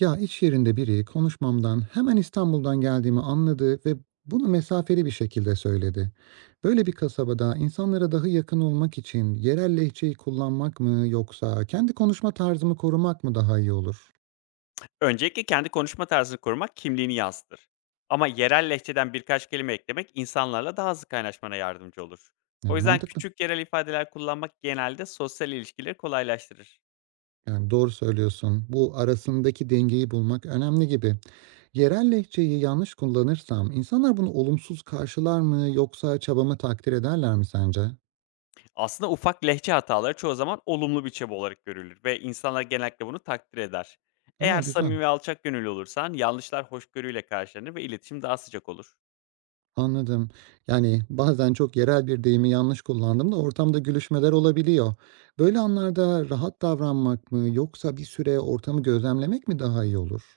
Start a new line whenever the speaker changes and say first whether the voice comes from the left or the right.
right: Ya iş yerinde biri konuşmamdan hemen İstanbul'dan geldiğimi anladı ve bunu mesafeli bir şekilde söyledi. Böyle bir kasabada insanlara daha yakın olmak için yerel lehçeyi kullanmak mı yoksa kendi konuşma tarzımı korumak mı daha iyi olur?
left: Öncelikle kendi konuşma tarzını korumak kimliğini yansıtır. Ama yerel lehçeden birkaç kelime eklemek insanlarla daha hızlı kaynaşmana yardımcı olur. O
right: Yani
left: yüzden
right: mantıklı.
left: küçük yerel ifadeler kullanmak genelde sosyal ilişkileri kolaylaştırır.
right: Yani doğru söylüyorsun. Bu arasındaki dengeyi bulmak önemli gibi. Yerel lehçeyi yanlış kullanırsam insanlar bunu olumsuz karşılar mı yoksa çabamı takdir ederler mi sence?
left: Aslında ufak lehçe hataları çoğu zaman olumlu bir çaba olarak görülür ve insanlar genellikle bunu takdir eder.
right: Aa,
left: Eğer
right: güzel.
left: samimi ve alçak gönüllü olursan yanlışlar hoşgörüyle karşılanır ve iletişim daha sıcak olur.
right: Anladım. Yani, bazen çok yerel bir deyimi yanlış kullandım da ortamda gülüşmeler olabiliyor. Böyle anlarda rahat davranmak mı yoksa bir süre ortamı gözlemlemek mi daha iyi olur?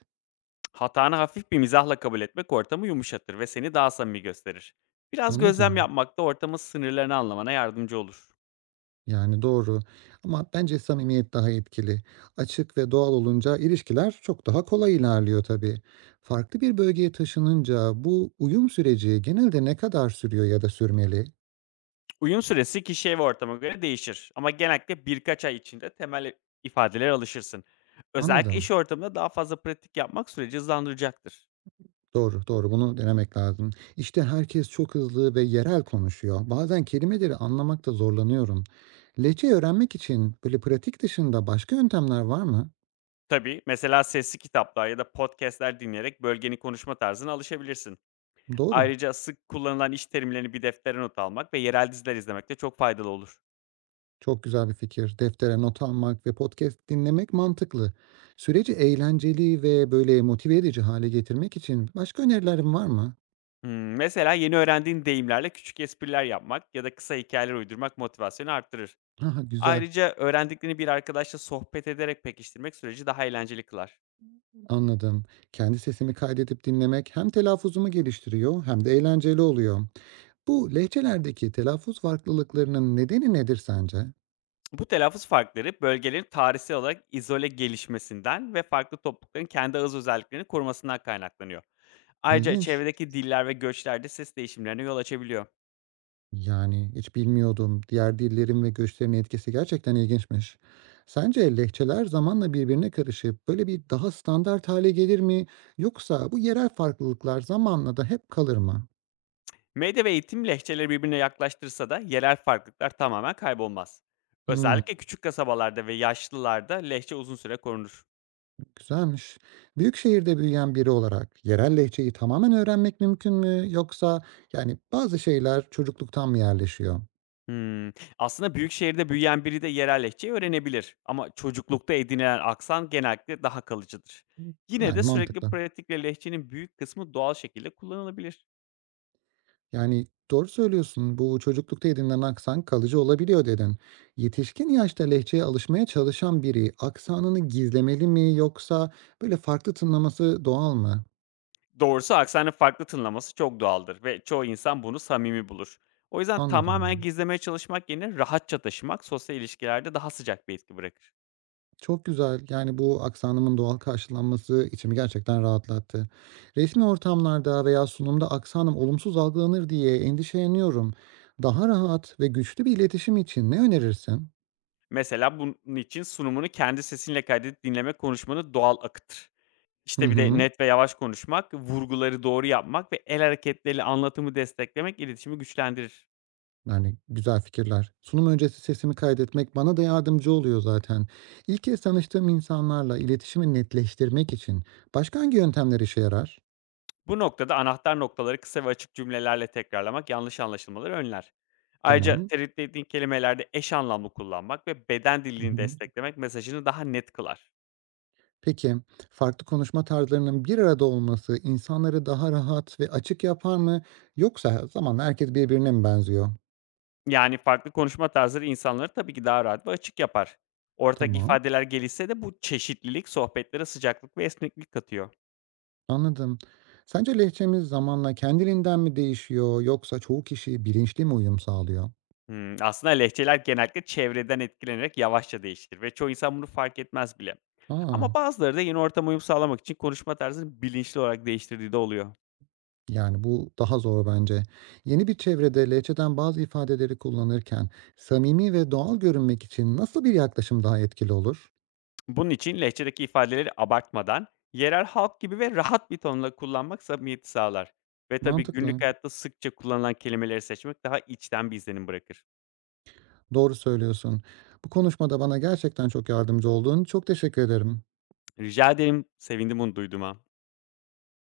left: Hatanı hafif bir mizahla kabul etmek ortamı yumuşatır ve seni daha samimi gösterir. Biraz gözlem
right: Anladım.
left: yapmak da ortamın sınırlarını anlamana yardımcı olur.
right: Yani, doğru, ama bence samimiyet daha etkili. Açık ve doğal olunca ilişkiler çok daha kolay ilerliyor tabii. Farklı bir bölgeye taşınınca bu uyum süreci genelde ne kadar sürüyor ya da sürmeli?
left: Uyum süresi kişiye ve ortama göre değişir, ama genellikle birkaç ay içinde temel ifadelere alışırsın. Özellikle iş
right: Anladım.
left: ortamında daha fazla pratik yapmak süreci hızlandıracaktır.
right: Doğru, doğru. Bunu denemek lazım. İşte herkes çok hızlı ve yerel konuşuyor. Bazen kelimeleri anlamakta zorlanıyorum. Lehçe öğrenmek için böyle pratik dışında başka yöntemler var mı?
left: Tabii, mesela sesli kitaplar ya da podcastler dinleyerek bölgenin konuşma tarzına alışabilirsin.
right: Doğru.
left: Ayrıca sık kullanılan iş terimlerini bir deftere not almak ve yerel diziler izlemek de çok faydalı olur.
right: Çok güzel bir fikir. Deftere not almak ve podcast dinlemek mantıklı. Süreci eğlenceli ve böyle motive edici hale getirmek için başka önerilerin var mı?
left: Mesela yeni öğrendiğin deyimlerle küçük espriler yapmak ya da kısa hikayeler uydurmak motivasyonu arttırır.
right: Ha, güzel.
left: Ayrıca öğrendiklerini bir arkadaşla sohbet ederek pekiştirmek süreci daha eğlenceli kılar.
right: Anladım. Kendi sesimi kaydedip dinlemek hem telaffuzumu geliştiriyor hem de eğlenceli oluyor. Bu lehçelerdeki telaffuz farklılıklarının nedeni nedir sence?
left: Bu telaffuz farkları bölgelerin tarihsel olarak izole gelişmesinden ve farklı toplulukların kendi ağız özelliklerini korumasından kaynaklanıyor. Ayrıca
right: İlginç.
left: çevredeki diller ve göçlerde ses değişimlerine yol açabiliyor.
right: Yani hiç bilmiyordum. Diğer dillerin ve göçlerin etkisi gerçekten ilginçmiş. Sence lehçeler zamanla birbirine karışıp böyle bir daha standart hale gelir mi? Yoksa bu yerel farklılıklar zamanla da hep kalır mı?
left: Medya ve eğitim lehçeleri birbirine yaklaştırsa da yerel farklılıklar tamamen kaybolmaz.
right: Hmm,
left: Özellikle küçük kasabalarda ve yaşlılarda lehçe uzun süre korunur.
right: güzelmiş. Büyük şehirde büyüyen biri olarak yerel lehçeyi tamamen öğrenmek mümkün mü? Yoksa yani bazı şeyler çocukluktan mı yerleşiyor?
left: Hımm. Aslında büyük şehirde büyüyen biri de yerel lehçeyi öğrenebilir, ama çocuklukta edinilen aksan genellikle daha kalıcıdır.
right: Hmm.
left: Yine de
right: Yani
left: sürekli
right: mantıklı.
left: pratikle lehçenin büyük kısmı doğal şekilde kullanılabilir.
right: Yani doğru söylüyorsun. Bu çocuklukta edinilen aksan kalıcı olabiliyor dedin. Yetişkin yaşta lehçeye alışmaya çalışan biri aksanını gizlemeli mi yoksa böyle farklı tınlaması doğal mı?
left: Doğrusu aksanın farklı tınlaması çok doğaldır ve çoğu insan bunu samimi bulur. O yüzden tamamen
right: Anladım.
left: gizlemeye çalışmak yerine rahatça taşımak sosyal ilişkilerde daha sıcak bir etki bırakır.
right: Çok güzel. Yani bu aksanımın doğal karşılanması içimi gerçekten rahatlattı. Resmi ortamlarda veya sunumda aksanım olumsuz algılanır diye endişeleniyorum. Daha rahat ve güçlü bir iletişim için ne önerirsin?
left: Mesela bunun için sunumunu kendi sesinle kaydedip dinlemek konuşmanı doğal akıtır.
right: Hı
left: İşte, bir de
right: hı.
left: net ve yavaş konuşmak, vurguları doğru yapmak ve el hareketleriyle anlatımı desteklemek iletişimi güçlendirir.
right: Yani, güzel fikirler. Sunum öncesi sesimi kaydetmek bana da yardımcı oluyor zaten. İlk kez tanıştığım insanlarla iletişimi netleştirmek için başka hangi yöntemler işe yarar?
left: Bu noktada anahtar noktaları kısa ve açık cümlelerle tekrarlamak yanlış anlaşılmaları önler. Ayrıca
right: Tamam.
left: tereddüt ettiğin kelimelerde eş anlamlı kullanmak ve beden
right: Hı
left: dilini
right: hı.
left: desteklemek mesajını daha net kılar.
right: Peki, farklı konuşma tarzlarının bir arada olması insanları daha rahat ve açık yapar mı? Yoksa zamanla herkes birbirine mi benziyor?
left: Yani farklı konuşma tarzları insanları tabii ki daha rahat ve açık yapar. Ortak
right: Tamam,
left: ifadeler gelişse de bu çeşitlilik sohbetlere sıcaklık ve esneklik katıyor.
right: anladım. Sence lehçemiz zamanla kendiliğinden mi değişiyor yoksa çoğu kişi bilinçli mi uyum sağlıyor?
left: Aslında lehçeler genellikle çevreden etkilenerek yavaşça değişir ve çoğu insan bunu fark etmez bile. Ama
right: Aa.
left: bazıları da yeni ortama uyum sağlamak için konuşma tarzını bilinçli olarak değiştirdiği de oluyor.
right: Yani, bu daha zor bence. Yeni bir çevrede lehçeden bazı ifadeleri kullanırken samimi ve doğal görünmek için nasıl bir yaklaşım daha etkili olur?
left: Bunun için lehçedeki ifadeleri abartmadan, yerel halk gibi ve rahat bir tonla kullanmak samimiyeti sağlar. Ve tabii günlük
right: Mantıklı.
left: hayatta sıkça kullanılan kelimeleri seçmek daha içten bir izlenim bırakır.
right: Doğru söylüyorsun. Bu konuşmada bana gerçekten çok yardımcı oldun. Çok teşekkür ederim.
left: Rica ederim, sevindim bunu duyduğuma.